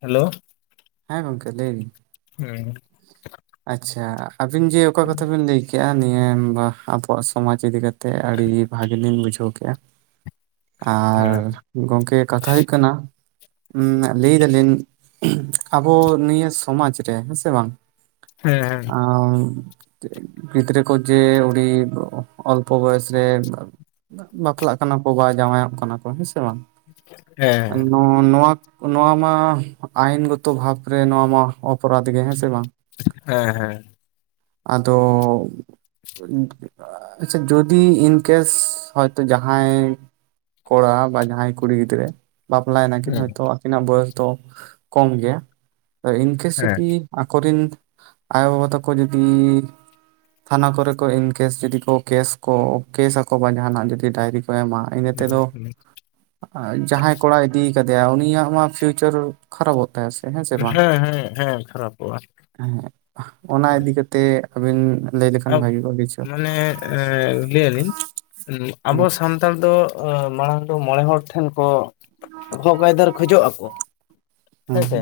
Hello ᱦᱮᱸ ᱜᱚᱝᱠᱮ ᱞᱟᱹᱭ ᱵᱤᱱ ᱦᱮᱸ ᱟᱪᱪᱷᱟ ᱟᱹᱵᱤᱱ ᱡᱮ ᱚᱠᱟ ᱠᱟᱛᱷᱟ ᱵᱤᱱ ᱞᱟᱹᱭ ᱠᱮᱫ ᱠᱮᱫᱼᱟ ᱱᱤᱭᱟᱹ ᱟᱵᱚᱣᱟᱜ ᱥᱚᱢᱟᱡᱽ ᱤᱫᱤ ᱠᱟᱛᱮᱫ ᱟᱹᱰᱤ ᱵᱷᱟᱹᱜ ᱞᱤᱧ ᱵᱩᱡᱷᱟᱹᱣ ᱠᱮᱫᱼᱟ ᱟᱨ ᱜᱚᱝᱠᱮ ᱠᱟᱛᱷᱟ ᱦᱩᱭᱩᱜ ᱠᱟᱱᱟ ᱞᱟᱹᱭ ᱫᱟᱞᱤᱧ ᱟᱵᱚ ᱱᱤᱭᱟᱹ ᱥᱚᱢᱟᱡ ᱨᱮ ᱦᱮᱸ ᱥᱮ ᱵᱟᱝ ᱜᱤᱫᱽᱨᱟᱹ ᱠᱚ ᱡᱮ ᱩᱰᱤ ᱚᱞᱯᱚ ᱵᱚᱭᱚᱥ ᱨᱮ ᱵᱟᱯᱞᱟᱜ ᱠᱟᱱᱟ ᱠᱚ ᱵᱟ ᱡᱟᱶᱟᱭᱚᱜ ᱠᱟᱱᱟ ᱠᱚ ᱦᱮᱸ ᱥᱮ ᱵᱟᱝ ᱦᱮᱸ ᱱᱚᱣᱟ ᱱᱚᱣᱟ ᱢᱟ ᱟᱭᱤᱱ ᱜᱚᱛᱚ ᱵᱷᱟᱵ ᱨᱮ ᱱᱚᱣᱟ ᱢᱟ ᱚᱯᱚᱨᱟᱫ ᱜᱮ ᱦᱮᱸ ᱥᱮ ᱵᱟᱝ ᱦᱮᱸ ᱦᱮᱸ ᱟᱫᱚ ᱟᱪᱪᱷᱟ ᱡᱩᱫᱤ ᱤᱱᱠᱮᱥ ᱦᱚᱭᱛᱚ ᱡᱟᱦᱟᱸᱭ ᱠᱚᱲᱟ ᱵᱟ ᱡᱟᱦᱟᱸᱭ ᱠᱩᱲᱤ ᱜᱤᱫᱽᱨᱟᱹ ᱵᱟᱯᱞᱟᱭᱱᱟ ᱠᱤᱱ ᱦᱚᱭᱛᱚ ᱟᱹᱠᱤᱱᱟᱜ ᱵᱚᱭᱮᱥ ᱫᱚ ᱠᱚᱢ ᱜᱮᱭᱟ ᱤᱱᱠᱮᱥ ᱦᱮᱸ ᱡᱩᱫᱤ ᱟᱠᱚᱨᱮᱱ ᱟᱭᱳᱵᱟᱵᱟ ᱛᱟᱠᱚ ᱡᱚᱫᱤ ᱛᱷᱟᱱᱟ ᱠᱚᱨᱮ ᱠᱚ ᱤᱱ ᱠᱮᱥ ᱡᱩᱫᱤ ᱠᱚ ᱠᱮᱥ ᱠᱚ ᱠᱮᱥ ᱟᱠᱚ ᱵᱟ ᱡᱟᱦᱟᱱᱟᱜ ᱡᱩᱫᱤ ᱰᱟᱭᱨᱤ ᱠᱚ ᱮᱢᱟ ᱤᱱᱟᱹ ᱛᱮᱫᱚ ᱡᱟᱦᱟᱸᱭ ᱠᱚᱲ ᱼᱼᱭᱟ ᱩᱱᱤ ᱯᱷᱤᱭᱩᱪᱟᱨ ᱠᱷᱟᱨᱟᱯᱚ ᱛᱟᱭᱟ ᱦᱮᱸ ᱥᱮ ᱵᱟᱝ ᱦᱮᱸ ᱦᱮᱸ ᱠᱷᱟᱨᱟᱯᱚᱜᱼᱟ ᱚᱱᱟ ᱦᱮᱸ᱾ ᱤᱫᱤ ᱠᱟᱛᱮ ᱟᱵᱤᱱ ᱞᱟᱹᱭ ᱞᱮᱠᱷᱟᱱ ᱵᱷᱟᱜᱤ ᱠᱚᱜ ᱠᱤᱪᱷᱩ ᱢᱟᱱᱮ ᱞᱟᱹᱭ ᱟᱹᱞᱤᱧ ᱟᱵᱚ ᱦᱩᱸ ᱥᱟᱱᱛᱟᱲ ᱫᱚ ᱢᱟᱲᱟᱝ ᱫᱚ ᱢᱚᱬᱮ ᱦᱚᱲ ᱴᱷᱮᱱ ᱠᱚ ᱦᱚᱜᱽ ᱟᱭᱫᱟᱹᱨ ᱠᱷᱚᱡᱚᱜ ᱟᱠᱚ ᱦᱩᱸ ᱦᱮᱸᱥᱮ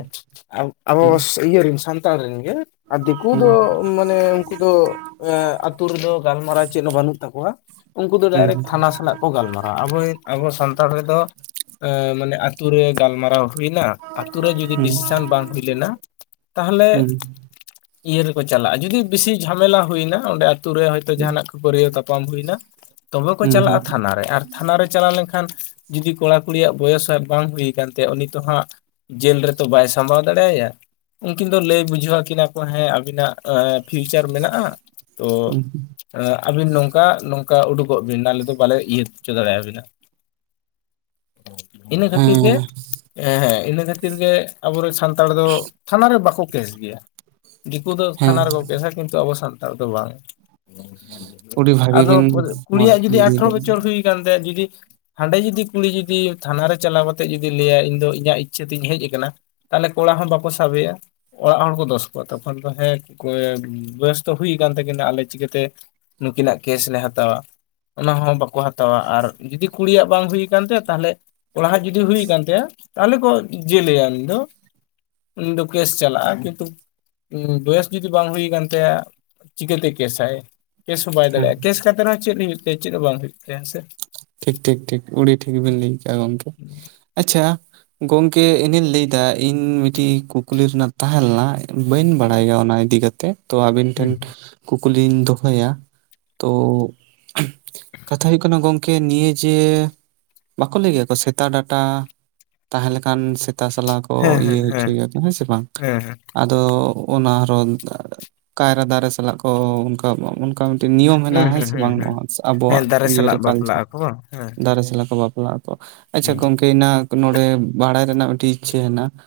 ᱟᱵᱚ ᱦᱩᱸ ᱤᱭᱟᱹ ᱨᱮᱱ ᱥᱟᱱᱛᱟᱲ ᱨᱮᱱ ᱜᱮ ᱟᱨ ᱫᱤᱠᱩ ᱫᱚ ᱢᱟᱱᱮ ᱩᱱᱠᱩ ᱫᱚ ᱟᱛᱩ ᱨᱮᱫᱚ ᱜᱟᱞᱢᱟᱨᱟᱣ ᱪᱮᱫ ᱦᱚᱸ ᱵᱟᱹᱱᱩᱜ ᱛᱟᱠᱚᱣᱟ ᱩᱱᱠᱩ ᱫᱚ ᱦᱩᱸ ᱰᱟᱭᱨᱮᱴ ᱛᱷᱟᱱᱟ ᱚᱱᱟ ᱥᱟᱞᱟᱜ ᱠᱚ ᱜᱟᱞᱢᱟᱨᱟᱣᱟ ᱟᱵᱚᱭ ᱟᱵᱚ ᱥᱟᱱᱛᱟᱲ ᱨᱮᱫᱚ ᱢᱟᱱᱮ ᱟᱛᱩ ᱨᱮ ᱜᱟᱞᱢᱟᱨᱟᱣ ᱦᱩᱭᱱᱟ ᱟᱛᱳ ᱨᱮ ᱡᱩᱫᱤ ᱦᱩᱸ ᱦᱩᱸ ᱰᱤᱥᱤᱥᱮᱱ ᱵᱟᱝ ᱦᱩᱭ ᱞᱮᱱᱟ ᱛᱟᱦᱚᱞᱮ ᱦᱩᱸ ᱤᱭᱟᱹ ᱨᱮᱠᱚ ᱪᱟᱞᱟᱜᱼᱟ ᱡᱩᱫᱤ ᱵᱮᱥᱤ ᱡᱷᱟᱢᱮᱞᱟ ᱦᱩᱭᱱᱟ ᱚᱸᱰᱮ ᱟᱛᱳ ᱨᱮ ᱦᱚᱭᱛᱳ ᱡᱟᱦᱟᱱᱟᱜ ᱠᱷᱟᱯᱟᱹᱨᱤᱭᱟᱹᱟᱹ ᱛᱟᱯᱟᱢ ᱦᱩᱭᱱᱟ ᱛᱚᱵᱮ ᱠᱚ ᱦᱩᱸ ᱪᱟᱞᱟᱜᱼᱟ ᱦᱩᱸ ᱛᱷᱟᱱᱟ ᱨᱮ ᱟᱨ ᱛᱷᱟᱱᱟ ᱨᱮ ᱪᱟᱞᱟᱣ ᱞᱮᱱᱠᱷᱟᱱ ᱡᱩᱫᱤ ᱠᱚᱲᱟ ᱠᱩᱲᱤᱭᱟᱜ ᱵᱚᱭᱚᱥ ᱵᱟᱝ ᱦᱩᱭ ᱟᱠᱟᱱ ᱛᱟᱭᱟ ᱩᱱᱤ ᱛᱚ ᱦᱟᱸᱜ ᱡᱮᱞ ᱨᱮᱫᱚ ᱵᱟᱭ ᱥᱟᱢᱵᱟᱣ ᱫᱟᱲᱮ ᱟᱭᱟ ᱩᱱᱠᱤᱱ ᱫᱚ ᱞᱟᱹᱭ ᱵᱩᱡᱷᱟᱹᱣ ᱟᱹᱠᱤᱱᱟ ᱠᱚ ᱦᱮᱸ ᱟᱹᱵᱤᱱᱟᱜ ᱯᱷᱤᱭᱩᱪᱟᱨ ᱢᱮᱱᱟᱜᱼᱟ ᱛᱳ ᱦᱩᱸ, ᱟᱹᱵᱤᱱ ᱱᱚᱝᱠᱟ ᱱᱚᱝᱠᱟ ᱩᱰᱩᱠᱚᱜ ᱵᱤᱱ ᱟᱞᱮ ᱫᱚ ᱵᱟᱞᱮ ᱤᱭᱟᱹ ᱦᱚᱪᱚ ᱫᱟᱲᱮᱭᱟᱵᱤᱱᱟ ᱤᱱᱟᱹ ᱠᱷᱟᱹᱛᱤᱨ ᱜᱮ ᱦᱮᱸ ᱦᱮᱸ ᱦᱮᱸ ᱤᱱᱟᱹ ᱠᱷᱟᱹᱛᱤᱨ ᱜᱮ ᱟᱵᱚᱨᱮᱱ ᱥᱟᱱᱛᱟᱲ ᱱᱛᱟᱲ ᱫᱚ ᱛᱷᱟᱱᱟ ᱨᱮ ᱵᱟᱠᱚ ᱠᱮᱥ ᱜᱮᱭᱟ ᱫᱤᱠᱩ ᱫᱚ ᱦᱮᱸ ᱛᱷᱟᱱᱟ ᱨᱮᱠᱚ ᱠᱮᱥᱟ ᱠᱤᱱᱛᱩ ᱟᱵᱚ ᱥᱟᱱᱛᱟᱲ ᱫᱚ ᱵᱟᱝ ᱟᱹᱰᱤ ᱵᱷᱟᱜᱤ ᱟᱫᱚ ᱵᱤᱱ ᱵᱚᱞᱮ ᱢᱚᱸᱡᱽ ᱠᱩᱲᱤᱭᱟᱜ ᱡᱩᱫᱤ ᱵᱤᱱ ᱞᱟᱹᱭ ᱟᱴᱷᱨᱚ ᱠᱮᱫ ᱜᱮᱭᱟ᱾ ᱵᱚᱪᱷᱚᱨ ᱦᱩᱭ ᱟᱠᱟᱱ ᱛᱟᱭᱟ ᱡᱩᱫᱤ ᱦᱟᱸᱰᱮ ᱡᱩᱫᱤ ᱠᱩᱞᱤ ᱡᱩᱫᱤ ᱛᱷᱟᱱᱟ ᱨᱮ ᱪᱟᱞᱟᱣ ᱠᱟᱛᱮᱫ ᱡᱩᱫᱤ ᱞᱟᱹᱭᱟ ᱤᱧ ᱫᱚ ᱤᱧᱟᱹᱜ ᱤᱪᱪᱷᱟᱹ ᱛᱤᱧ ᱦᱮᱡ ᱟᱠᱟᱱᱟ ᱛᱟᱦᱚᱞᱮ ᱠᱚᱲᱲᱟ ᱦᱚᱸ ᱵᱟᱠᱚ ᱥᱟᱵᱮᱭᱟ ᱚᱲᱟᱜ ᱦᱚᱲ ᱠᱚ ᱫᱚᱥ ᱠᱚᱣᱟ ᱛᱚᱠᱷᱚᱱ ᱫᱚ ᱦᱮᱸ ᱵᱮᱥ ᱛᱚ ᱦᱩᱭ ᱟᱠᱟᱱ ᱛᱟᱹᱠᱤᱱᱟ ᱟᱞᱮ ᱪᱤᱠᱟᱹᱛᱮ ᱱᱩᱠᱤᱱᱟᱜ ᱠᱮᱥ ᱞᱮ ᱦᱟᱛᱟᱣᱟ ᱚᱱᱟ ᱦᱚᱸ ᱵᱟᱠᱚ ᱦᱟᱛᱟᱣᱟ ᱟᱨ ᱡᱩᱫᱤ ᱠᱩᱲᱤᱭᱟᱜ ᱵᱟᱝ ᱦᱩᱭ ᱟᱠᱟᱱ ᱛᱟᱭᱚ ᱛᱟᱦᱚᱞᱮ ᱠᱚᱲᱟᱦᱟᱜ ᱡᱩᱫᱤ ᱦᱩᱭ ᱟᱠᱟᱱ ᱛᱟᱭᱟ ᱛᱟᱦᱚᱞᱮ ᱠᱚ ᱡᱮᱞᱮᱭᱟ ᱩᱱᱤ ᱫᱚ ᱩᱱᱤ ᱫᱚ ᱠᱮᱥ ᱪᱟᱞᱟᱜᱼᱟ ᱠᱤᱱᱛᱩ ᱵᱚᱭᱮᱥ ᱡᱩᱫᱤ ᱵᱟᱝ ᱦᱩᱭ ᱟᱠᱟᱱ ᱛᱟᱭᱟ ᱪᱤᱠᱟᱹᱛᱮ ᱠᱮᱥᱟᱭ ᱠᱮᱥ ᱦᱚᱸ ᱵᱟᱭ ᱦᱮᱸ ᱫᱟᱲᱮᱭᱟᱜᱼᱟ ᱠᱮᱥ ᱠᱟᱛᱮ ᱨᱮᱦᱚᱸ ᱪᱮᱫ ᱦᱩᱭᱩᱜ ᱛᱟᱭᱟ ᱪᱮᱫ ᱦᱚᱸ ᱵᱟᱝ ᱦᱩᱭᱩᱜ ᱛᱟᱭᱟ ᱦᱮᱸᱥᱮ ᱴᱷᱤᱠ ᱴᱷᱤᱠ ᱴᱷᱤᱠ ᱩᱲᱤ ᱴᱷᱤᱠ ᱵᱤᱱ ᱞᱟᱹᱭ ᱠᱮᱜᱼᱟ ᱜᱚᱢᱠᱮ᱾ ᱟᱪᱪᱷᱟ ᱜᱚᱝᱠᱮ, ᱤᱧᱤᱧ ᱞᱟᱹᱭ ᱮᱫᱟ ᱤᱧ ᱢᱤᱫᱴᱤᱡ ᱠᱩᱠᱞᱤ ᱨᱮᱱᱟᱜ ᱛᱟᱦᱮᱸ ᱞᱮᱱᱟ᱾ ᱵᱟᱹᱧ ᱦᱮᱸ ᱵᱟᱲᱟᱭᱟ ᱚᱱᱟ ᱤᱫᱤ ᱠᱟᱛᱮ, ᱛᱚ ᱟᱵᱤᱱ ᱴᱷᱮᱱ ᱠᱩᱠᱞᱤᱧ ᱫᱚᱦᱚᱭᱟ᱾ ᱛᱚ ᱠᱟᱛᱷᱟ ᱦᱩᱭᱩᱜ ᱠᱟᱱᱟ ᱜᱚᱝ ᱠᱮ ᱱᱤᱭᱟᱹ ᱡᱮ ᱵᱟᱠᱚ ᱞᱟᱹᱭᱼᱟ ᱠᱚ ᱥᱮᱛᱟ ᱰᱟᱴᱟ ᱛᱟᱦᱮᱸ ᱞᱮᱠᱟᱱ ᱠᱚ ᱛᱟ ᱥᱟᱞᱟᱜ ᱠᱚ ᱦᱮᱸ ᱦᱮᱸ ᱤᱭᱟᱹ ᱦᱮᱸ ᱦᱮᱸ ᱦᱚᱪᱚᱭ ᱮᱭᱟᱠᱚ ᱦᱮᱸ ᱥᱮ ᱵᱟᱝ᱾ ᱦᱮᱸ ᱟᱫᱚ ᱚᱱᱟ ᱟᱨᱦᱚᱸ ᱠᱟᱭᱨᱟ ᱫᱟᱨᱮ ᱥᱟᱞᱟᱜ ᱠᱚ ᱚᱱᱠᱟ ᱠᱚᱣᱟ ᱚᱱᱠᱟ ᱢᱤᱫᱴᱟᱹᱝ ᱱᱤᱭᱚᱢ ᱢᱮᱱᱟᱜᱼᱟ᱾ ᱦᱮᱸ ᱥᱮ ᱵᱟᱝ, ᱰᱚᱣᱟ ᱦᱮᱸ ᱟᱵᱚᱣᱟᱜ ᱫᱟᱨᱮ ᱤᱭᱟᱹᱨᱮ ᱥᱟᱞᱟᱜ ᱠᱟᱞᱪᱟ [unintelligible] ᱦᱮᱸ ᱫᱟᱨᱮ ᱥᱟᱞᱟᱜ ᱠᱚ ᱵᱟᱯᱞᱟᱜ ᱟᱠᱚ᱾ ᱟᱪᱪᱷᱟ ᱦᱮᱸ ᱜᱚᱢᱠᱮ ᱤᱱᱟᱜ ᱱᱚᱰᱮ ᱵᱟᱲᱟᱭ ᱨᱮᱱᱟᱜ ᱢᱤᱫᱴᱤᱡ ᱤᱪᱪᱷᱟᱹ ᱦᱮᱱᱟᱜ-ᱟ᱾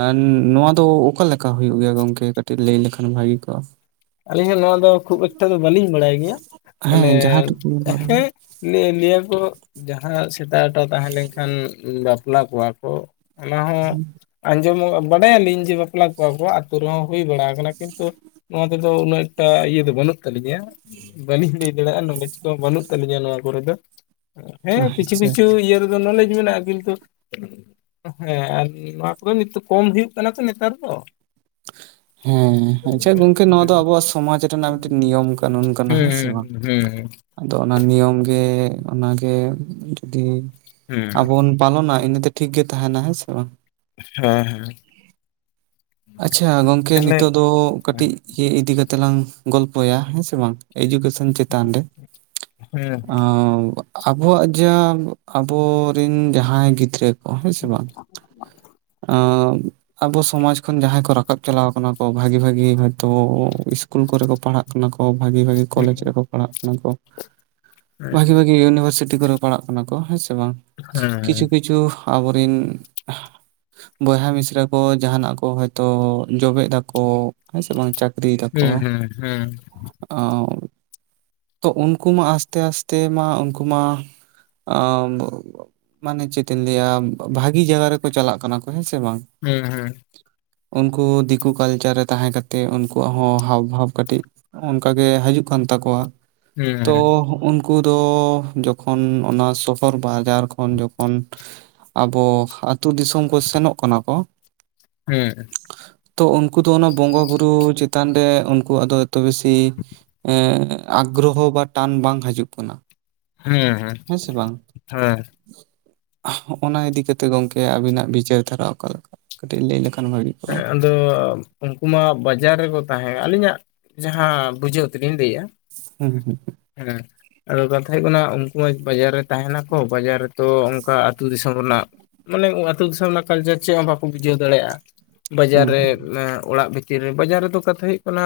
ᱟᱨ ᱱᱚᱣᱟ ᱫᱚ ᱚᱠᱟ ᱞᱮᱠᱟ ᱦᱩᱭᱩᱜ ᱜᱮᱭᱟ ᱜᱚᱝᱠᱮ ᱠᱟᱹᱴᱤᱡ ᱞᱟᱹᱭ ᱞᱮᱠᱷᱟᱱ ᱵᱷᱟᱜᱤ ᱠᱚᱜᱼᱟ᱾ ᱟᱹᱞᱤᱧ ᱦᱚᱸ ᱱᱚᱣᱟ ᱫᱚ ᱠᱷᱩᱵᱽ ᱮᱠᱴᱟ ᱫᱚ ᱵᱟᱹᱞᱤᱧ ᱵᱟᱲᱟᱭ ᱜᱮᱭᱟ ᱢᱟᱱᱮ, ᱦᱮᱸ ᱡᱟᱦᱟᱸ ᱴᱩᱠᱩ ᱵᱟᱲᱟᱭ ᱦᱮᱸ ᱦᱩᱭᱩᱜ ᱱᱮ ᱱᱤᱭᱟᱹ ᱠᱚ ᱡᱟᱦᱟᱸ ᱥᱮᱛᱟ ᱰᱟᱴᱟ ᱛᱟᱦᱮᱸ ᱞᱮᱱᱠᱷᱟᱱ ᱵᱟᱯᱞᱟ ᱠᱚᱣᱟ ᱠᱚ᱾ ᱚᱱᱟ ᱦᱚᱸ ᱟᱸᱡᱚᱢᱚᱜ ᱵᱟᱰᱟᱭᱟᱞᱤᱧ ᱡᱮ ᱵᱟᱯᱞᱟ ᱠᱚᱣᱟ ᱠᱚ, ᱟᱹᱛᱩ ᱨᱮᱦᱚᱸ ᱦᱩᱭ ᱵᱟᱲᱟ ᱟᱠᱟᱱᱟ ᱠᱤᱱᱛᱩ ᱟᱫᱚ ᱩᱱᱟᱹᱜ ᱮᱴᱟᱜ ᱤᱭᱟᱹ ᱫᱚ ᱵᱟᱹᱱᱩᱜ ᱛᱟᱹᱞᱤᱧᱟ, ᱵᱟᱹᱞᱤ ᱞᱟᱹᱭ ᱫᱟᱲᱮᱭᱟᱜᱼᱟ᱾ ᱱᱳᱞᱮᱡ ᱠᱚᱦᱚᱸ ᱵᱟᱹᱱᱩᱜ ᱛᱟᱹᱞᱤᱧᱟ ᱱᱚᱣᱟ ᱠᱚᱨᱮ ᱫᱚ᱾ ᱦᱮᱸ ᱠᱤᱪᱷᱩ ᱟᱪᱪᱷᱟ ᱠᱤᱪᱷᱩ ᱟᱪᱪᱷᱟ ᱤᱭᱟᱹ ᱨᱮᱫᱚ ᱱᱳᱞᱮᱡᱽ ᱢᱮᱱᱟᱜᱼᱟ ᱠᱤᱱᱛᱩ ᱦᱮᱸ ᱟᱨ ᱱᱚᱣᱟ ᱠᱚᱫᱚ ᱱᱤᱛᱚᱜ ᱠᱚᱢ ᱦᱩᱭᱩᱜ ᱠᱟᱱᱟ ᱛᱚ ᱱᱮᱛᱟᱨ ᱫᱚ᱾ ᱦᱮᱸ ᱟᱪᱪᱷᱟ ᱜᱚᱝ ᱠᱮ ᱱᱚᱣᱟ ᱦᱩᱸ ᱫᱚ ᱟᱵᱚᱣᱟᱜ ᱥᱚᱢᱟᱡᱽ ᱨᱮᱱᱟᱜ ᱢᱤᱫᱴᱤᱡ ᱱᱤᱭᱚᱢ ᱠᱟᱹᱱᱩᱱ ᱠᱟᱱᱟ, ᱦᱮᱸ ᱥᱮ ᱦᱩᱸ ᱵᱟᱝ᱾ ᱦᱩᱸ ᱟᱫᱚ ᱚᱱᱟ ᱱᱤᱭᱚᱢᱜᱮ ᱚᱱᱟᱜᱮ ᱡᱩᱫᱤ ᱦᱩᱸ ᱟᱵᱚᱱ ᱯᱟᱞᱚᱱᱟ ᱤᱱᱟᱹ ᱛᱮ ᱴᱷᱤᱠ ᱜᱮ ᱛᱟᱦᱮᱸᱱᱟ, ᱦᱮᱸ ᱥᱮ ᱵᱟᱝ᱾ ᱦᱮᱸ ᱦᱮᱸ᱾ ᱠᱮ ᱛᱟᱦᱞᱮ ᱱᱤᱛᱚᱜ ᱫᱚ ᱠᱟᱹᱴᱤᱡ ᱤᱭᱟᱹ ᱤᱫᱤ ᱠᱟᱛᱮ ᱞᱟᱝ ᱜᱚᱞᱯᱚᱭᱟ ᱦᱮᱸ ᱥᱮ ᱵᱟᱝ᱾ ᱮᱡᱩᱠᱮᱥᱚ ᱚᱱ ᱪᱮᱛᱟᱱ ᱨᱮ᱾ ᱟᱫᱚ ᱟᱸ ᱟᱵᱚᱣᱟᱜ ᱡᱟᱹᱵᱽ ᱟᱵᱚᱨᱤᱱ ᱡᱟᱦᱟᱸᱭ ᱜᱤᱫᱽᱨᱟᱹ ᱠᱚ ᱦᱮᱸ ᱥᱮ ᱵᱟᱝ᱾ ᱟᱺ ᱟᱵᱚ ᱥᱚᱢᱟᱡ ᱠᱷᱚᱱ ᱡᱟᱦᱟᱸᱭ ᱠᱚ ᱨᱟᱠᱟᱵ ᱪᱟᱞᱟᱣ ᱟᱠᱟᱱᱟ ᱠᱚ᱾ ᱵᱷᱟᱜᱤ ᱵᱷᱟᱜᱤ ᱦᱚᱭᱛᱳ ᱤᱥᱠᱩᱞ ᱠᱚᱨᱮ ᱠᱚ ᱯᱟᱲᱦᱟᱜ ᱠᱟᱱᱟ ᱠᱚ, ᱵᱷᱟᱜᱤ ᱵᱷᱟᱜᱤ ᱠᱚᱞᱮᱡᱽ ᱨᱮᱠᱚ ᱯᱟᱲᱦᱟᱜ ᱠᱟᱱᱟ ᱠᱚ᱾ ᱵᱷᱟᱜᱤ ᱵᱷᱟᱜᱤ ᱭᱩᱱᱤᱣᱟᱨᱥᱤᱴᱤ ᱠᱚᱨᱮ ᱯᱟᱲᱦᱟᱜ ᱠᱟᱱᱟ ᱠᱚ ᱦᱮᱸ ᱥᱮ ᱵᱟᱝ ᱾ ᱠᱤᱪᱷᱩ ᱠᱤᱪᱷᱩ ᱟᱵᱚᱨᱤᱱ ᱵᱚᱭᱦᱟ ᱢᱤᱥᱮᱨᱟ ᱠᱚ ᱡᱟᱦᱟᱱᱟᱜ ᱠᱚ ᱦᱚᱭᱛᱚ ᱡᱚᱵᱮᱫᱟᱠᱚ ᱦᱮᱸ ᱥᱮ ᱵᱟᱝ ᱪᱟᱹᱠᱨᱤᱭ ᱫᱟᱠᱚ ᱛᱚ ᱩᱱᱠᱩ ᱢᱟ ᱟᱥᱛᱮ ᱟᱥᱛᱮ ᱢᱟ ᱩᱱᱠᱩ ᱢᱟ ᱟᱺ ᱢᱟᱱᱮ ᱪᱮᱫ ᱤᱧ ᱞᱟᱹᱭᱟ, ᱵᱷᱟᱜᱤ ᱡᱟᱜᱟ ᱨᱮᱠᱚ ᱪᱟᱞᱟᱜ ᱠᱟᱱᱟ ᱠᱚ ᱦᱮᱸ ᱥᱮ ᱵᱟᱝ᱾ ᱦᱮᱸ ᱦᱮᱸ᱾ ᱠᱩ ᱫᱤᱠᱩ ᱠᱟᱞᱪᱟᱨ ᱨᱮ ᱛᱟᱦᱮᱸ ᱠᱟᱛᱮᱫ ᱩᱱᱠᱩᱣᱟᱜ ᱦᱚᱸ ᱦᱟᱣ ᱵᱷᱟᱣ ᱠᱟᱹᱴᱤᱡ ᱚᱱᱠᱟ ᱜᱮ ᱦᱟᱹᱡᱩᱜ ᱠᱟᱱ ᱛᱟᱠᱚᱣᱟ᱾ ᱛᱚ ᱩᱱᱠᱩ ᱫᱚ ᱡᱚᱠᱷᱚᱱ ᱚᱱᱟ ᱥᱚᱦᱚᱨ ᱵᱟ ᱵᱟᱡᱟᱨ ᱠᱷᱚᱱ ᱡᱚᱠᱷᱚᱱ ᱟᱵᱚ ᱟᱹᱛᱩ ᱫᱤᱥᱚᱢ ᱠᱚ ᱥᱮᱱᱚᱜ ᱠᱟᱱᱟ ᱠᱚ ᱦᱩᱸ ᱛᱚ ᱩᱱᱠᱩ ᱫᱚ ᱚᱱᱟ ᱵᱚᱸᱜᱟ ᱵᱩᱨᱩ ᱪᱮᱛᱟᱱ ᱨᱮ ᱩᱱᱠᱩᱣᱟᱜ ᱫᱚ ᱮᱛᱚ ᱵᱮᱥᱤ ᱮᱸ ᱟᱜᱽᱨᱚᱦᱚ ᱵᱟ ᱴᱟᱱ ᱵᱟᱝ ᱦᱟᱹᱡᱩᱜ ᱠᱟᱱᱟ᱾ [inaudible] ᱦᱮᱸ ᱥᱮ ᱵᱟᱝ [inaudible] ᱦᱚᱸᱜ ᱚᱱᱟ ᱤᱫᱤ ᱠᱟᱛᱮᱫ ᱜᱚᱝᱠᱮ ᱟᱹᱵᱤᱱᱟᱜ ᱵᱤᱪᱟᱹᱨ ᱫᱷᱟᱨᱟᱣ ᱠᱟᱜ ᱠᱟ ᱠᱟᱹᱴᱤᱡ ᱞᱟᱹᱭ ᱞᱮᱠᱷᱟᱱ ᱵᱷᱟᱹᱜᱤ ᱠᱚᱜᱼᱟ᱾ ᱦᱮᱸ ᱟᱫᱚ ᱩᱱᱠᱩ ᱢᱟ ᱵᱟᱡᱟᱨ ᱨᱮᱠᱚ ᱛᱟᱦᱮᱸ᱾ ᱟᱹᱞᱤᱧᱟᱜ ᱡᱟᱦᱟᱸ ᱵᱩᱡᱷᱟᱹᱣᱜ ᱛᱮᱞᱤᱧ ᱞᱟᱹᱭᱮᱜᱼᱟ᱾ [unintelligible] ᱦᱩᱸ ᱦᱩᱸ ᱦᱩᱸ᱾ ᱦᱮᱸ᱾ ᱟᱫᱚ ᱠᱟᱛᱷᱟ ᱦᱩᱭᱩᱜ ᱠᱟᱱᱟ, ᱩᱱᱠᱩ ᱢᱟ ᱵᱟᱡᱟᱨ ᱨᱮ ᱛᱟᱦᱮᱱᱟᱠᱚ ᱵᱟᱡᱟᱨ ᱨᱮᱛᱚ ᱚᱱᱠᱟ ᱟᱹᱛᱩ ᱫᱤᱥᱚᱢ ᱨᱮᱱᱟᱜ᱾ ᱢᱟᱱᱮ ᱟᱹ ᱟᱹᱛᱩ ᱫᱤᱥᱚᱢ ᱨᱮᱱᱟᱜ ᱠᱟᱹᱞᱪᱟᱹᱨ ᱪᱮᱫ ᱦᱚᱸ ᱵᱟᱠᱚ ᱵᱩᱡᱷᱟᱹᱣ ᱫᱟᱲᱮᱭᱟᱜᱼᱟ᱾ ᱵᱟᱡᱟᱨ ᱦᱩᱸ ᱨᱮ ᱟᱺ ᱚᱲᱟᱜ ᱵᱷᱤᱛᱤᱨ ᱨᱮ ᱵᱟᱡᱟᱨ ᱨᱮᱫᱚ ᱠᱟᱛᱷᱟ ᱦᱩᱭᱩᱜ ᱠᱟᱱᱟ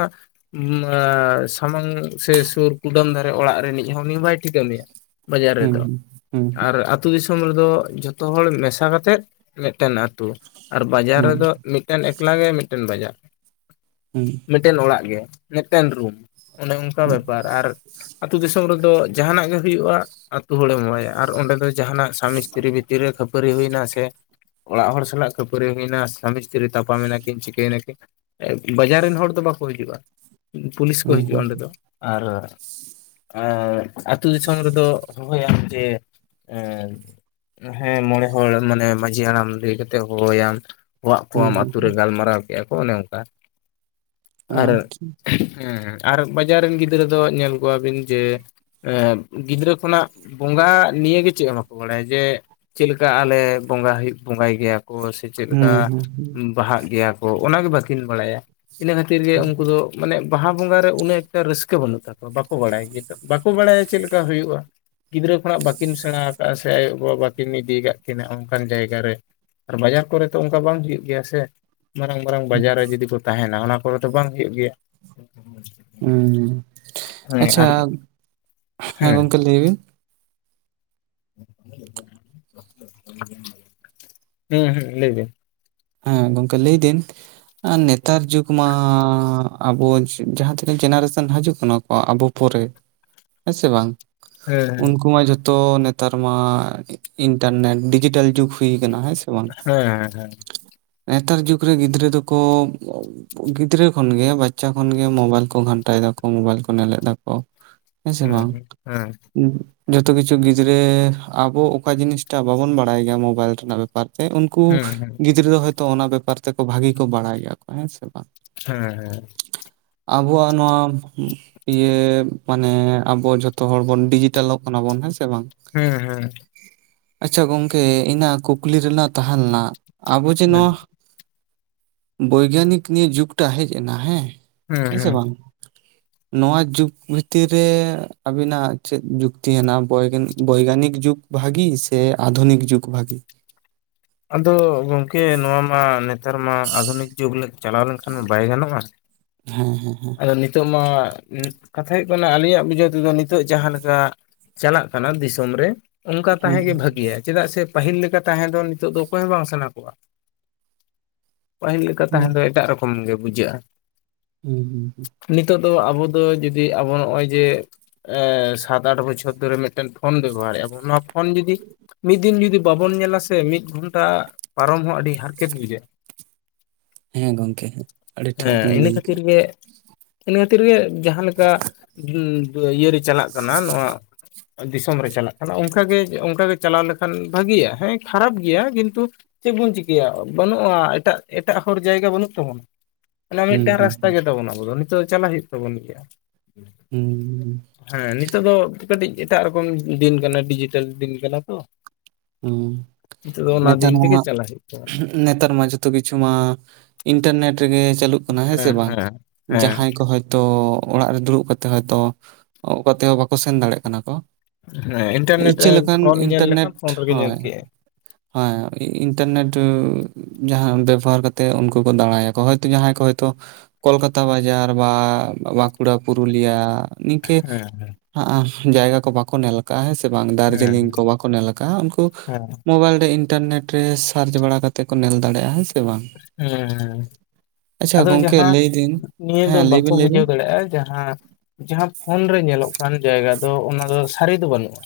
ᱥᱟᱢᱟᱝ ᱥᱮ ᱥᱩᱨ ᱠᱩᱰᱟᱹᱢ ᱫᱷᱟᱨᱮ ᱚᱲᱟᱜ ᱨᱤᱱᱤᱡ ᱦᱚᱸ ᱩᱱᱤ ᱦᱚᱸ ᱵᱟᱭ ᱴᱷᱤᱠᱟᱹ ᱢᱮᱭᱟ ᱵᱟᱡᱟᱨ ᱦᱩᱸ ᱨᱮᱫᱚ ᱦᱩᱸ ᱟᱨ ᱟᱛ ᱟᱛᱩ ᱫᱤᱥᱚᱢ ᱨᱮᱫᱚ ᱡᱚᱛᱚ ᱦᱚᱲ ᱢᱮᱥᱟ ᱠᱟᱛᱮᱫ ᱢᱤᱫᱴᱮᱱ ᱟᱛᱩ ᱟᱨ ᱵᱟᱡᱟᱨ ᱦᱩᱸ ᱨᱮᱫᱚ ᱢᱤᱫᱴᱮᱱ ᱮᱠᱞᱟ ᱜᱮ ᱢᱤᱫᱴᱮᱱ ᱵᱟᱡᱟᱨ ᱦᱮᱸ ᱢᱤᱫᱴᱮᱱ ᱚᱲᱟᱜ ᱜᱮ ᱢᱤᱫᱴᱮᱱ ᱨᱩᱢ ᱚᱱᱮ ᱚᱱᱠᱟ ᱵᱮᱯᱟᱨ ᱟᱨ ᱟᱹᱛᱩ ᱫᱤᱥᱚᱢ ᱨᱮᱫᱚ ᱡᱟᱦᱟᱱᱟᱜ ᱜᱮ ᱦᱩᱭᱩᱜᱼᱟ ᱟᱹᱛᱩ ᱦᱚᱲᱮᱢ ᱦᱟᱦᱚ ᱟᱭᱟ ᱟᱨ ᱚᱸᱰᱮ ᱫᱚ ᱡᱟᱦᱟᱱᱟᱜ ᱥᱟᱢᱤᱥᱛᱤᱨᱤ ᱵᱷᱤᱛᱤᱨ ᱨᱮ ᱠᱷᱟᱹᱯᱟᱹᱨᱤ ᱦᱩᱭᱱᱟ ᱥᱮ ᱚᱲᱟᱜ ᱦᱚᱲ ᱥᱟᱞᱟᱜ ᱠᱷᱟᱹᱯᱟᱹᱨᱤ ᱦᱩᱭᱱᱟ ᱥᱟᱢᱤᱥᱛᱨᱤ ᱵᱷᱤᱛᱤᱨ ᱨᱮ ᱛᱟᱯᱟᱢ ᱮᱱᱟ ᱠᱤᱱ ᱪᱤᱠᱟᱹᱭᱮᱱᱟᱠᱤᱱ ᱵᱟᱡᱟᱨ ᱨᱤᱱ ᱦᱚᱲ ᱫᱚ ᱵᱟᱠᱚ ᱦᱤᱡᱩᱜᱼᱟ ᱯᱩᱞᱤᱥ ᱠᱚ ᱦᱩᱸ ᱦᱤᱡᱩᱜᱼᱟ ᱚᱸᱰᱮ ᱫᱚ ᱟᱨ ᱟᱨ ᱟᱹᱛᱩ ᱫᱤᱥᱚᱢ ᱨᱮᱫᱚ ᱦᱚᱦᱚᱭᱟᱢ ᱡᱮ ᱮᱸ ᱦᱮᱸ ᱢᱚᱬᱮ ᱦᱚᱲ ᱢᱟᱱᱮ ᱢᱟᱹᱡᱷᱤ ᱦᱟᱲᱟᱢ ᱞᱟᱹᱭ ᱠᱟᱛᱮᱫ ᱦᱚᱦᱚᱭᱟᱢ ᱦᱚᱣᱟᱜ ᱟᱠᱚᱣᱟᱢ ᱦᱩᱸ ᱟᱹᱛᱩ ᱨᱮ ᱜᱟᱞᱢᱟᱨᱟᱣ ᱠᱮᱜᱼᱟ ᱠᱚ ᱚᱱᱮ ᱚᱱᱠᱟ ᱟᱨ ᱟᱨ ᱵᱟᱡᱟᱨ ᱨᱤᱱ ᱜᱤᱫᱽᱨᱟᱹ ᱫᱚ ᱧᱮᱞ ᱠᱚᱣᱟᱵᱤᱱ ᱡᱮ ᱮ ᱜᱤᱫᱽᱨᱟᱹ ᱠᱷᱚᱱᱟᱜ ᱵᱚᱸᱜᱟ ᱱᱤᱭᱟᱹ ᱜᱮ ᱪᱮᱫ ᱦᱚᱸ ᱵᱟᱠᱚ ᱵᱟᱲᱟᱭᱟ ᱡᱮ ᱪᱮᱫ ᱞᱮᱠᱟ ᱟᱞᱮ ᱵᱚᱸᱜᱟ ᱦᱩᱭᱩᱜ ᱵᱚᱸᱜᱟᱭ ᱜᱮᱭᱟ ᱠᱚ ᱥᱮ ᱥᱮ ᱪᱮᱫ ᱞᱮᱠᱟ ᱦᱩᱸ ᱦᱩᱸ ᱵᱟᱦᱟᱜ ᱜᱮᱭᱟ ᱠᱚ ᱚᱱᱟᱜᱮ ᱵᱟᱹᱠᱤᱱ ᱵᱟᱲᱟᱭᱟ ᱤᱱᱟᱹ ᱠᱷᱟᱹᱛᱤᱨ ᱜᱮ ᱩᱱᱠᱩ ᱫᱚ ᱢᱟᱱᱮ ᱵᱟᱦᱟ ᱵᱚᱸᱜᱟ ᱨᱮ ᱩᱱᱟᱹᱜ ᱮᱠᱴᱟ ᱨᱟᱹᱥᱠᱟᱹ ᱵᱟᱹᱱᱩᱜ ᱛᱟᱠᱚᱣᱟ ᱵᱟᱠᱚ ᱵᱟᱲᱟᱭᱟ ᱵᱟᱠᱚ ᱵᱟᱲᱟᱭᱟ ᱪᱮᱫ ᱞᱮᱠᱟ ᱦᱩᱭᱩᱜᱼᱟ ᱜᱤᱫᱽᱨᱟᱹ ᱠᱷᱚᱱᱟᱜ ᱵᱟᱹᱠᱤᱱ ᱥᱮᱬᱟ ᱟᱠᱟᱫᱼᱟ ᱥᱮ ᱟᱭᱳᱼᱵᱟᱵᱟ ᱵᱟᱠᱤᱱ ᱤᱫᱤ ᱠᱟᱫ ᱠᱤᱱᱟ ᱚᱱᱠᱟᱱ ᱡᱟᱭᱜᱟ ᱨᱮ ᱟᱨ ᱵᱟᱡᱟᱨ ᱠᱚᱨᱮ ᱛᱚ ᱚᱱᱠᱟ ᱵᱟᱝ ᱦᱩᱭᱩᱜᱼᱟ ᱜᱮᱭᱟ ᱥᱮ ᱢᱟᱨᱟᱝ ᱢᱟᱨᱟᱝ ᱵᱟᱡᱟᱨ ᱨᱮ ᱡᱩᱫᱤ ᱠᱚ ᱛᱟᱦᱮᱱᱟ ᱚᱱᱟ ᱠᱚᱨᱮ ᱫᱚ ᱵᱟᱝ ᱦᱩᱭᱩᱜ ᱜᱮᱭᱟ ᱦᱩᱸ ᱦᱮᱸ ᱟᱪᱪᱷᱟ ᱟᱨ ᱦᱮᱸ ᱜᱚᱝᱠᱮ ᱞᱟᱹᱭ ᱵᱤᱱ ᱦᱩᱸ ᱦᱩᱸ ᱞᱟᱹᱭ ᱵᱤᱱ ᱦᱮᱸ ᱜᱚᱝᱠᱮ ᱞᱟᱹᱭ ᱫᱤᱱ ᱱᱮᱛᱟᱨ ᱡᱩᱜᱽ ᱢᱟ ᱟᱵᱚ ᱡᱟᱦᱟᱸ ᱛᱤᱱᱟᱹᱜ ᱡᱮᱱᱟᱨᱮᱥᱟᱱ ᱦᱤᱡᱩᱜ ᱠᱟᱱᱟ ᱠᱚ ᱟᱵᱚ ᱯᱚᱨᱮ ᱦᱮᱸ ᱥᱮ ᱵᱟᱝ ᱦᱮᱸ ᱩᱱᱠᱩ ᱢᱟ ᱡᱷᱚᱛᱚ ᱱᱮᱛᱟᱨ ᱢᱟ ᱤᱱᱴᱟᱨᱱᱮᱴ ᱰᱤᱡᱤᱴᱟᱞ ᱡᱩᱜᱽ ᱦᱩᱭ ᱠᱟᱱᱟ ᱦᱮᱸ ᱥᱮ ᱵᱟᱝ ᱦᱮᱸ ᱦᱮᱸ ᱦᱮᱸ ᱱᱮᱛᱟᱨ ᱡᱩᱜᱽ ᱨᱮ ᱜᱤᱫᱽᱨᱟᱹ ᱫᱚᱠᱚ ᱜᱤᱫᱽᱨᱟᱹ ᱠᱷᱚᱱᱜᱮ ᱵᱟᱪᱪᱟ ᱠᱷᱚᱱᱜᱮ ᱢᱳᱵᱟᱭᱤᱞ ᱠᱚ ᱜᱷᱟᱱᱴᱟᱭ ᱫᱟᱠᱚ ᱢᱳᱵᱟᱭᱤᱞ ᱠᱚ ᱱᱮᱞᱮᱫ ᱫᱟᱠᱚ ᱦᱮᱸ ᱥᱮ ᱵᱟᱝ ᱦᱩᱸ ᱡᱚᱛᱚ ᱠᱤᱪᱷᱩ ᱜᱤᱫᱽᱨᱟᱹ ᱟᱵᱚ ᱚᱠᱟ ᱡᱤᱱᱤᱥᱴᱟ ᱵᱟᱵᱚᱱ ᱵᱟᱲᱟᱭ ᱜᱮᱭᱟ ᱢᱳᱵᱟᱭᱤᱞ ᱨᱮᱱᱟᱜ ᱵᱮᱯᱟᱨ ᱮᱸ ᱩᱱᱠᱩ ᱦᱮᱸ ᱦᱮᱸ ᱦᱮᱸ ᱜᱤᱫᱽᱨᱟᱹ ᱫᱚ ᱦᱚᱭᱛᱳ ᱚᱱᱟ ᱵᱮᱯᱟᱨ ᱛᱮᱠᱚ ᱵᱷᱟᱜᱤ ᱠᱚ ᱵᱟᱲᱟᱭ ᱜᱮᱭᱟ ᱠᱚ ᱦᱮᱸ ᱥᱮ ᱵᱟᱝ ᱦᱮᱸ ᱦᱮᱸ ᱟᱵᱚᱣᱟᱜ ᱱᱚᱣᱟ ᱤᱭᱟᱹ ᱢᱟᱱᱮ ᱟᱵᱚ ᱡᱷᱚᱛᱚ ᱦᱚᱲ ᱵᱚᱱ ᱰᱤᱡᱤᱴᱮᱞᱚᱜ ᱠᱟᱱᱟ ᱵᱚᱱ ᱦᱮᱸᱥᱮ ᱵᱟᱝ ᱦᱮᱸ ᱦᱮᱸ [unintelligible] ᱟᱪᱪᱷᱟ ᱜᱚᱝᱠᱮ ᱤᱧᱟᱹᱜ ᱠᱩᱠᱞᱤ ᱨᱮᱱᱟᱜ ᱛᱟᱦᱮᱸ ᱞᱮᱱᱟ ᱟᱵᱚ ᱡᱮ ᱦᱮᱸ ᱱᱚᱣᱟ ᱵᱳᱭᱜᱟᱱᱤᱠ ᱱᱤᱭᱮ ᱡᱩᱜᱽᱴᱟᱜ ᱦᱮᱡ ᱮᱱᱟ ᱦᱮᱸ ᱦᱮᱸ ᱥᱮ ᱵᱟᱝ ᱱᱚᱣᱟ ᱡᱩᱜᱽ ᱵᱷᱤᱛᱤᱨ ᱨᱮ ᱟᱵᱤᱱᱟᱜ ᱪᱮᱫ ᱡᱩᱠᱛᱤ ᱦᱮᱱᱟᱜ ᱵᱳᱭᱜᱟᱱᱤᱠ ᱡᱩᱜᱽ ᱵᱷᱟᱜᱤ ᱥᱮ ᱟᱫᱷᱩᱱᱤᱠ ᱡᱩᱜᱽ ᱵᱷᱟᱜᱮ ᱟᱫᱚ ᱜᱚᱝᱠᱮ ᱱᱚᱣᱟ ᱢᱟ ᱱᱮᱛᱟᱨ ᱢᱟ ᱟᱫᱷᱩᱱᱤᱠ ᱡᱩᱜᱽ ᱪᱟᱞᱟᱣ ᱞᱮᱱᱠᱷᱟᱱ ᱵᱟᱭ ᱜᱟᱱᱚᱜᱼᱟ ᱦᱮᱸ ᱦᱮᱸ ᱦᱮᱸ ᱟᱫᱚ ᱱᱤᱛᱚᱜ ᱢᱟ ᱠᱟᱛᱷᱟ ᱦᱩᱭᱩᱜ ᱠᱟᱱᱟ ᱟᱹᱞᱤᱧᱟᱜ ᱵᱩᱡᱷᱟᱹᱣ ᱛᱮᱫᱚ ᱱᱤᱛᱚᱜ ᱡᱟᱦᱟᱸ ᱞᱮᱠᱟ ᱪᱟᱞᱟᱜ ᱠᱟᱱᱟ ᱫᱤᱥᱚᱢ ᱨᱮ ᱚᱱᱠᱟ ᱦᱮᱸ ᱦᱮᱸ ᱛᱟᱦᱮᱸᱜ ᱜᱮ ᱵᱷᱟᱹᱜᱤᱭᱟ ᱪᱮᱫᱟᱜ ᱥᱮ ᱯᱟᱹᱦᱤᱞ ᱞᱮᱠᱟ ᱛᱟᱦᱮᱸ ᱫᱚ ᱱᱤᱛᱚᱜ ᱫᱚ ᱚᱠᱚᱭ ᱦᱚᱸ ᱵᱟᱝ ᱥᱟᱱᱟ ᱠᱚᱣᱟ ᱯᱟᱹᱦᱤᱞ ᱞᱮᱠᱟ ᱦᱮᱸ ᱦᱩᱸ ᱛᱟᱦᱮᱱ ᱫᱚ ᱮᱴᱟᱜ ᱨᱚᱠᱚᱢ ᱜᱮ ᱵᱩᱡᱷᱟᱹᱜᱼᱟ᱾ ᱦᱩᱸ ᱦᱩᱸ ᱦᱩᱸ ᱱᱤᱛᱚᱜ ᱫᱚ ᱟᱵᱚ ᱫᱚ ᱡᱩᱫᱤ ᱟᱵᱚ ᱱᱚᱜᱼᱚᱭ ᱡᱮ ᱥᱟᱛ ᱟᱴ ᱵᱚᱪᱷᱚᱨ ᱫᱷᱚᱨᱮ ᱢᱤᱫᱴᱮᱱ ᱯᱷᱳᱱ ᱵᱮᱵᱚᱦᱟᱨᱮᱜᱼᱟ ᱵᱚᱱ ᱱᱚᱣᱟ ᱯᱷᱳᱱ ᱡᱩᱫᱤ ᱢᱤᱫ ᱫᱤᱱ ᱡᱩᱫᱤ ᱵᱟᱵᱚᱱ ᱧᱮᱞᱟ ᱥᱮ ᱢᱤᱫ ᱜᱷᱚᱱᱴᱟ ᱯᱟᱨᱚᱢ ᱦᱚᱸ ᱟᱹᱰᱤ ᱦᱟᱨᱠᱮᱛ ᱵᱩᱡᱟ ᱦᱮᱸ ᱜᱚᱝᱠᱮ ᱦᱮᱸ ᱟᱹᱰᱤ ᱴᱷᱤᱠ ᱦᱮᱸ ᱵᱤᱱ ᱤᱱᱟᱹ ᱞᱟᱹᱭ ᱠᱷᱟᱹᱛᱤᱨ ᱠᱟᱜᱼᱟ ᱜᱮ ᱤᱱᱟᱹ ᱠᱷᱟᱹᱛᱤᱨ ᱜᱮ ᱡᱟᱦᱟᱸᱞᱮᱠᱟ ᱤᱭᱟᱹᱨᱮ ᱪᱟᱞᱟᱜ ᱠᱟᱱᱟ ᱱᱚᱣᱟ ᱫᱤᱥᱚᱢ ᱨᱮ ᱪᱟᱞᱟᱜ ᱠᱟᱱᱟ ᱚᱱᱠᱟᱜᱮ ᱚᱱᱠᱟᱜᱮ ᱪᱟᱞᱟᱣ ᱞᱮᱠᱷᱟᱱ ᱵᱷᱟᱜᱤᱭᱟ ᱦᱮᱸ ᱠᱷᱟᱨᱟᱯ ᱜᱮᱭᱟ ᱠᱤᱱᱛᱩ ᱪᱮᱫ ᱵᱚᱱ ᱪᱤᱠᱟᱹᱭᱟ ᱵᱟᱹᱱᱩᱜᱼᱟ ᱮᱴᱟᱜ ᱮᱴᱟᱜ ᱦᱚᱲᱚᱨ ᱡᱟᱭᱜᱟ ᱵᱟᱹᱱᱩᱜ ᱛᱟᱵᱚᱱᱟ ᱚᱱᱟ ᱦᱩᱸ ᱢᱤᱫᱴᱟᱱ ᱦᱩᱸ ᱨᱟᱥᱛᱟ ᱦᱩᱸ ᱜᱮᱛᱟᱵᱚᱱᱟ ᱟᱵᱚ ᱫᱚ ᱱᱤᱛᱚᱜ ᱪᱟᱞᱟᱜ ᱦᱩᱭᱩᱜ ᱛᱟᱵᱚᱱ ᱜᱮᱭᱟ ᱦᱮᱸ ᱦᱮᱸ ᱱᱤᱛᱚᱜ ᱫᱚ ᱠᱟᱹᱴᱤᱡ ᱮᱴᱟᱜ ᱨᱚᱠᱚᱢ ᱫᱤᱱ ᱠᱟᱱᱟ ᱰᱤᱡᱤᱴᱮᱞ ᱫᱤᱱ ᱠᱟᱱᱟ ᱛᱚ ᱦᱸ ᱱᱤᱛᱚᱜ ᱫᱚ ᱚᱱᱟ ᱱᱮᱛᱟᱨ ᱫᱤᱱ ᱛᱮᱜᱮ ᱢᱟ ᱪᱟᱞᱟᱜ ᱦᱩᱭᱩᱜ ᱛᱟᱵᱚᱱᱟ ᱱᱮᱛᱟᱨ ᱢᱟ ᱡᱚ ᱠᱤᱪᱷᱩ ᱢᱟ ᱤᱱᱴᱟᱨᱱᱮᱴ ᱨᱮᱜᱮ ᱪᱟᱹᱟᱞᱩᱜ ᱠᱟᱱᱟ ᱦᱮᱸ ᱥᱮ ᱵᱟᱝ ᱡᱟᱦᱟᱸᱭ ᱠᱚ ᱛᱚ ᱚᱲᱟᱜ ᱨᱮ ᱫᱩᱲᱩᱵ ᱠᱟᱛᱮ ᱦᱚᱭᱛᱚ ᱚᱠᱟ ᱛᱮᱦᱚᱸ ᱵᱟᱠᱚ ᱥᱮᱱ ᱫᱟᱲᱮᱭᱟᱜ ᱠᱟᱱᱟ ᱠᱚ ᱦᱮᱸ ᱤᱱᱴᱟᱨᱱᱮᱴ ᱤᱪᱪᱷᱟᱹ ᱞᱮᱠᱟᱱ ᱯᱷᱳᱱ ᱧᱮᱞ ᱞᱮᱠᱷᱟᱱ ᱤᱱᱴᱟᱨᱱᱮᱴ ᱯᱷᱳᱱ ᱨᱮᱜᱮ ᱧᱮᱞ ᱦᱳᱭ ᱠᱮᱜᱼᱟᱭ ᱦᱮᱸ ᱤᱱᱴᱟᱨᱱᱮᱴ ᱡᱟᱦᱟᱸ ᱵᱮᱵᱚᱦᱟᱨ ᱠᱟᱛᱮᱮᱫ ᱩᱱᱠᱩ ᱠᱚ ᱫᱟᱬᱟᱭᱟᱠᱚ ᱦᱭᱛᱳ ᱡᱟᱦᱟᱸᱭ ᱠᱚ ᱦᱚᱭᱛᱳ ᱠᱳᱞᱠᱟᱛᱟ ᱵᱟᱡᱟᱨ ᱵᱟ ᱵᱟᱸᱠᱩᱲᱟ ᱯᱩᱨᱩᱞᱤᱭᱟ ᱱᱤᱝᱠᱟᱹ ᱦᱮᱸ ᱡᱟᱭᱜᱟ ᱠᱚ ᱵᱟᱠᱚ ᱧᱮᱞ ᱱᱤᱝᱠᱟᱹ ᱡᱟᱭᱜᱟ ᱵᱟᱠᱚ ᱧᱮᱞ ᱟᱠᱟᱫᱟᱼᱟ ᱦᱮᱸ ᱥᱮ ᱵᱟᱝ ᱦᱮᱸ ᱫᱟᱨᱡᱤᱞᱤᱝ ᱠᱚ ᱵᱟᱠᱚ ᱧᱮᱞ ᱟᱠᱟᱟᱜ ᱩᱱᱠᱩ ᱦᱮᱸ ᱢᱳᱵᱟᱭᱤᱞ ᱨᱮ ᱤᱱᱴᱟᱨᱱᱮᱴ ᱨᱮ ᱥᱟᱨᱪ ᱵᱟᱲᱟ ᱠᱟᱛᱮ ᱠᱚ ᱧᱮᱞ ᱫᱟᱲᱮᱭᱟᱜᱼᱟ ᱦᱮᱸ ᱥᱮ ᱵᱟᱝ ᱦᱩᱸ ᱦᱩᱸ ᱟᱪᱪᱷᱟ ᱟᱫᱚ ᱜᱚᱝᱠᱮ ᱡᱟᱦᱟᱸ ᱞᱟᱹᱭ ᱫᱟᱹᱧ ᱱᱤᱭᱟᱹ ᱫᱚ ᱦᱮᱸ ᱞᱟᱹᱭ ᱵᱟᱠᱚ ᱵᱤᱱ ᱞᱟᱹᱭ ᱵᱩᱡᱷᱟᱹᱣ ᱵᱤᱱ ᱫᱟᱲᱮᱭᱟᱜᱼᱟ ᱡᱟᱦᱟᱸ ᱡᱟᱦᱟᱸ ᱯᱷᱳᱱ ᱨᱮ ᱧᱮᱞᱚᱜ ᱠᱟᱱ ᱡᱟᱭᱜᱟ ᱫᱚ ᱚᱱᱟ ᱫᱚ ᱥᱟᱹᱨᱤ ᱫᱚ ᱵᱟᱹᱱᱩᱜᱼᱟ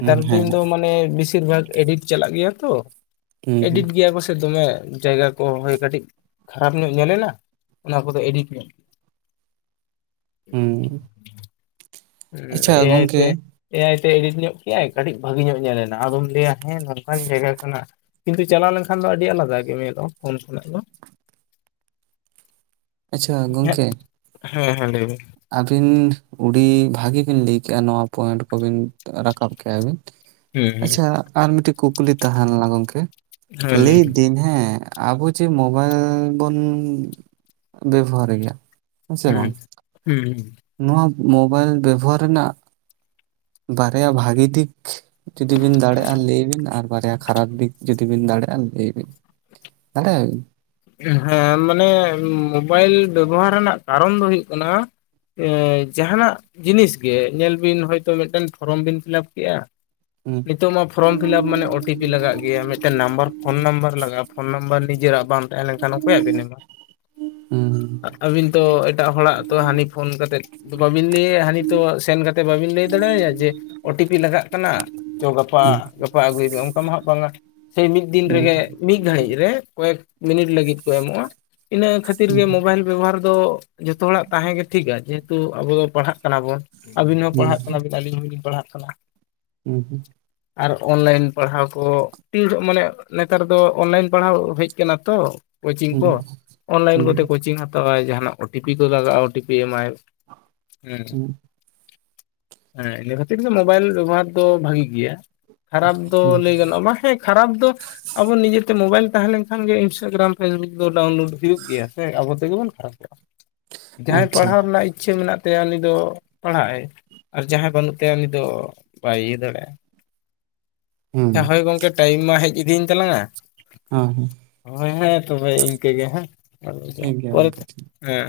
ᱦᱩᱸ ᱫᱤᱱ ᱦᱮᱸ ᱫᱚ ᱢᱟᱱᱮ ᱵᱮᱥᱤᱨ ᱵᱷᱟᱜ ᱮᱰᱤᱴ ᱪᱟᱞᱟᱜ ᱜᱮᱭᱟ ᱛᱚ ᱦᱩᱸ ᱦᱩᱸ ᱮᱰᱤᱴ ᱜᱮᱭᱟ ᱠᱚ ᱥᱮ ᱫᱚᱢᱮ ᱡᱟᱭᱜᱟ ᱠᱚ ᱦᱳᱭ ᱠᱟᱹᱴᱤᱡ ᱠᱷᱟᱨᱟᱯ ᱧᱚᱜ ᱧᱮᱞᱮᱱᱟ ᱚᱱᱟ ᱠᱚᱫᱚ ᱮᱰᱤᱴ ᱧᱚᱜ ᱦᱩᱸ ᱦᱩᱸ ᱟᱪᱪᱷᱟ ᱜᱚᱝᱠᱮ ᱮᱟᱭᱛᱮ ᱮ ᱟᱭᱛᱮ ᱮᱰᱤᱴ ᱧᱚᱜ ᱠᱮᱫᱼᱟᱭ ᱠᱟᱹᱴᱤᱡ ᱵᱷᱟᱹᱜᱤ ᱧᱚᱜ ᱧᱮᱞᱮᱱᱟ ᱟᱫᱚᱢ ᱞᱟᱹᱭᱟ ᱦᱮᱸ ᱱᱚᱝᱠᱟᱱ ᱡᱟᱭᱜᱟ ᱠᱟᱱᱟ ᱠᱤᱱᱛᱩ ᱪᱟᱞᱟᱣ ᱞᱮᱱᱠᱷᱟᱱ ᱫᱚ ᱟᱹᱰᱤ ᱟᱞᱟᱫᱟ ᱜᱮ ᱧᱚᱜᱼᱟ ᱯᱷᱳᱱ ᱠᱷᱚᱱᱟᱜ ᱫᱚ ᱟᱪᱪᱷᱟ ᱦᱮᱸ ᱜᱚᱝᱠᱮ ᱦᱮᱸ ᱦᱟᱸ ᱞᱟᱹᱭ ᱢᱮ ᱟᱹᱵᱤᱱ ᱩᱰᱤ ᱵᱷᱟᱹᱜᱤ ᱵᱤᱱ ᱞᱟᱹᱭ ᱠᱮᱜᱼᱚ ᱱᱚᱣᱟ ᱯᱚᱭᱮᱱᱴ ᱠᱚᱵᱤᱱ ᱨᱟᱠᱟᱵ ᱠᱮᱜ ᱟᱵᱤᱱ ᱦᱩᱸ ᱟᱪᱪᱷᱟ ᱦᱩᱸ ᱟᱨ ᱢᱤᱫᱴᱤᱡ ᱠᱩᱠᱞᱤ ᱛᱟᱦᱮᱸᱞᱮᱱᱟ ᱜᱚᱢᱠᱮ ᱦᱮᱸ ᱞᱟᱹᱭ ᱵᱤᱱ ᱫᱟᱹᱧ ᱦᱮᱸ ᱟᱵᱚ ᱡᱮ ᱢᱳᱵᱟᱭᱤᱞ ᱵᱚᱱ ᱵᱮᱵᱚᱦᱟᱨ ᱮᱭᱟ ᱦᱩᱸ ᱦᱩᱸ ᱦᱩᱸ ᱱᱚᱣᱟ ᱢᱳᱵᱟᱭᱤᱞ ᱵᱮᱵᱚᱦᱟᱨ ᱨᱮᱱᱟᱜ ᱵᱟᱨᱭᱟ ᱵᱷᱟᱜᱤ ᱫᱤᱠ ᱡᱩᱫᱤ ᱵᱤᱱ ᱫᱟᱲᱮᱭᱟᱜᱼᱟ ᱞᱟᱹᱭ ᱵᱤᱱ ᱟᱨ ᱵᱟᱨᱭᱟ ᱠᱷᱟᱨᱟᱯ ᱫᱤᱠ ᱡᱩᱫᱤ ᱵᱤᱱ ᱫᱟᱲᱮᱭᱟᱜᱼᱟ ᱞᱟᱹᱭ ᱵᱤᱱ ᱫᱟᱲᱮᱭᱟᱜᱧ [inaudible] ᱦᱮᱸ ᱢᱟᱱᱮ ᱢᱳᱵᱟᱭᱤᱞ ᱵᱮᱵᱚᱦᱟᱨ ᱨᱮᱱᱟᱜ ᱠᱟᱨᱚᱱ ᱫᱚ ᱦᱩᱭᱩᱜ ᱠᱟᱱᱟ ᱡᱟᱦᱟᱱᱟᱜ ᱡᱤᱱᱤᱥ ᱜᱮ ᱧᱮᱞ ᱵᱤᱱ ᱦᱚᱭᱛᱳ ᱢᱤᱫᱴᱮᱱ ᱯᱷᱚᱨᱚᱢ ᱵᱤᱱ ᱯᱷᱤᱞᱟᱯ ᱠᱮᱫᱮᱜᱼᱟ ᱦᱩᱸ ᱱᱤᱛᱚᱜ ᱢᱟ ᱯᱷᱨᱚᱢ ᱯᱷᱤᱞᱟᱯ ᱢᱟᱱᱮ ᱳ ᱴᱤ ᱯᱤ ᱞᱟᱜᱟᱜ ᱜᱮᱭᱟ ᱢᱤᱫᱴᱮᱱ ᱱᱟᱢᱵᱟᱨ ᱯᱷᱳᱱ ᱱᱟᱢᱵᱟᱨ ᱞᱟᱜᱟᱜᱼᱟ ᱯᱷᱳᱱ ᱱᱟᱢᱵᱟᱨ ᱱᱤᱡᱮᱨᱟᱜ ᱵᱟᱝ ᱦ [unintelligible] ᱞᱮᱱᱠᱷᱟᱱ ᱚᱠᱚᱭᱟᱜ ᱵᱤᱱ ᱮᱢᱟ ᱦᱩᱸ ᱟᱹᱵᱤᱱ ᱛᱚ ᱮᱴᱟᱜ ᱦᱚᱲᱟᱜ ᱛᱚ ᱦᱟᱹᱱᱤ ᱯᱷᱳᱱ ᱠᱟᱛᱮᱫ [unintelligible] ᱵᱤᱞᱤ ᱦᱟᱱᱤ ᱛᱚ ᱥᱮᱱ ᱵᱟᱵᱤᱱ ᱞᱟᱹᱭ ᱫᱟᱲᱮᱭᱟᱭᱟ ᱡᱮ ᱳ ᱴᱤ ᱯᱤ ᱞᱟᱜᱟᱜ ᱠᱟᱱᱟ ᱪᱚ ᱜᱟᱯᱟ ᱯ [unintelligible] ᱟᱹᱜᱩᱭᱮᱫ ᱚᱱᱠᱟ ᱢᱟ ᱦᱟᱜ ᱵᱟᱝᱟ ᱥᱮ ᱢᱤᱫ ᱫᱤᱱ ᱦᱩᱸ ᱨᱮᱜᱮ ᱢᱤᱫ ᱜᱷᱟᱹᱲᱤᱡ ᱨᱮ ᱠᱚᱭᱮᱠ ᱢᱤᱱᱤᱴ ᱞᱟᱹᱜᱤᱫ ᱠᱚ ᱮᱢᱚᱜᱼᱟ ᱤᱱᱟᱹ ᱠᱷᱟᱹᱛᱤᱨ ᱦᱩᱸ ᱜᱮ ᱢᱳᱵᱟᱭᱤᱞ ᱵᱮᱵᱚᱦᱟᱨ ᱫᱚ ᱡᱚᱛᱚ ᱦᱚᱲᱟᱜ ᱛᱟᱦᱮᱸ ᱜᱮ ᱴᱷᱤᱠᱟ ᱡᱮᱦᱮᱛᱩ ᱟᱵᱚ ᱫᱚ ᱯᱟᱲᱦᱟᱜ ᱠᱟᱱᱟ ᱵᱚᱱ ᱟᱵᱤᱱ ᱦᱚᱸ ᱦᱩᱸ ᱦᱩᱸ ᱯᱟᱲᱦᱟᱜ ᱠᱟᱱᱟᱵ ᱟᱹᱞᱤᱧ ᱦᱚᱸᱞᱤᱧ ᱯᱟᱲᱦᱟᱜ ᱠᱟᱱᱟ ᱦᱩᱸ ᱦᱩᱸ ᱟᱨ ᱚᱱᱞᱟᱭᱤᱱ ᱯᱟᱲᱦᱟᱣ ᱠᱚ ᱛ [unintelligible] ᱢᱟᱱᱮ ᱱᱮᱛᱟᱨ ᱫᱚ ᱚᱱᱞᱟᱭᱤᱱ ᱯᱟᱲᱦᱟᱣ ᱦᱮᱡ ᱠᱟᱱᱟ ᱛᱚ ᱠᱳᱪᱤᱝ ᱠᱚ ᱚᱱᱞᱟᱭᱤᱱ ᱦᱩᱸ ᱦᱩᱸ ᱠᱚᱛᱮ ᱠᱳᱪᱤᱝ ᱦᱟ ᱡᱟᱦᱟᱱᱟᱜ ᱳᱴᱤ ᱯᱤ ᱠᱚ ᱞᱟᱜᱟᱜᱼᱟ ᱳᱴᱤ ᱯᱤ ᱮᱢᱟᱭ ᱦᱮᱸ ᱦᱩᱸ ᱦᱮᱸ ᱤᱱᱟᱹ ᱠᱷᱟᱹᱛᱤᱨ ᱢᱳᱵᱟᱭᱤᱞ ᱵᱮᱵᱚᱦᱟᱨ ᱫᱚ ᱵᱷᱟᱹᱜᱤ ᱜᱮᱭᱟ ᱠᱷᱟᱨᱟᱯ ᱫᱚ ᱦᱩᱸ ᱞᱟᱹᱭ ᱜᱟᱱᱚᱜᱼᱟ ᱢᱟ ᱦᱮᱸ ᱠᱷᱟᱨᱟᱯ ᱫᱚ ᱟᱵᱚ ᱱᱤᱡᱮᱛᱮ ᱢᱳᱵᱟᱭᱤᱞ ᱛᱟᱦᱮᱸ ᱞᱮᱱ ᱠᱷᱟᱱ ᱜᱮ ᱤᱱᱥᱴᱟᱜᱨᱟᱢ ᱯᱷᱮᱥᱵᱩᱠ ᱫᱚ ᱰᱟᱣᱩᱱᱞᱳᱰ ᱦᱩᱭᱩᱜ ᱜᱮᱭᱟ ᱥᱮ ᱟᱵᱚ ᱛᱮᱵᱚᱱ ᱠᱷᱟᱨᱟᱯᱚᱜᱼᱟ ᱡᱟᱦᱟᱸᱭ ᱟᱪᱪᱷᱟ ᱯᱟᱲᱦᱟᱣ ᱨᱮᱱᱟᱜ ᱤᱪᱪᱷᱟᱹ ᱢᱮᱱᱟᱜ ᱛᱟᱭᱟ ᱩᱱᱤ ᱫᱚ ᱯᱟᱲᱦᱟᱜᱟᱭ ᱟᱨ ᱡᱟᱦᱟᱸᱭ ᱵᱟᱹᱱᱩᱜ ᱛᱟᱭᱟ ᱩᱱᱤ ᱫᱚ ᱵᱟᱭ ᱤᱭᱟᱹ ᱫᱟᱲᱮᱭᱟᱜᱼᱟ ᱦᱩᱸ ᱦᱳᱭ ᱜᱚᱝᱠᱮ ᱴᱟᱭᱤᱢ ᱢᱟ ᱦᱮᱡ ᱤᱫᱤᱭᱮᱱ ᱛᱟᱞᱟᱝᱟ ᱦᱸ ᱦᱩᱸ ᱦᱳᱭ ᱦᱮᱸ ᱛᱚᱵᱮ ᱤᱱᱠᱟᱹᱜᱮ ᱦᱮᱸ ᱴᱷᱤᱠ ᱜᱮᱭᱟ ᱜᱚᱝᱠᱮ ᱯᱚᱨᱮᱛᱮ ᱴᱷᱤᱠ ᱦᱮᱸ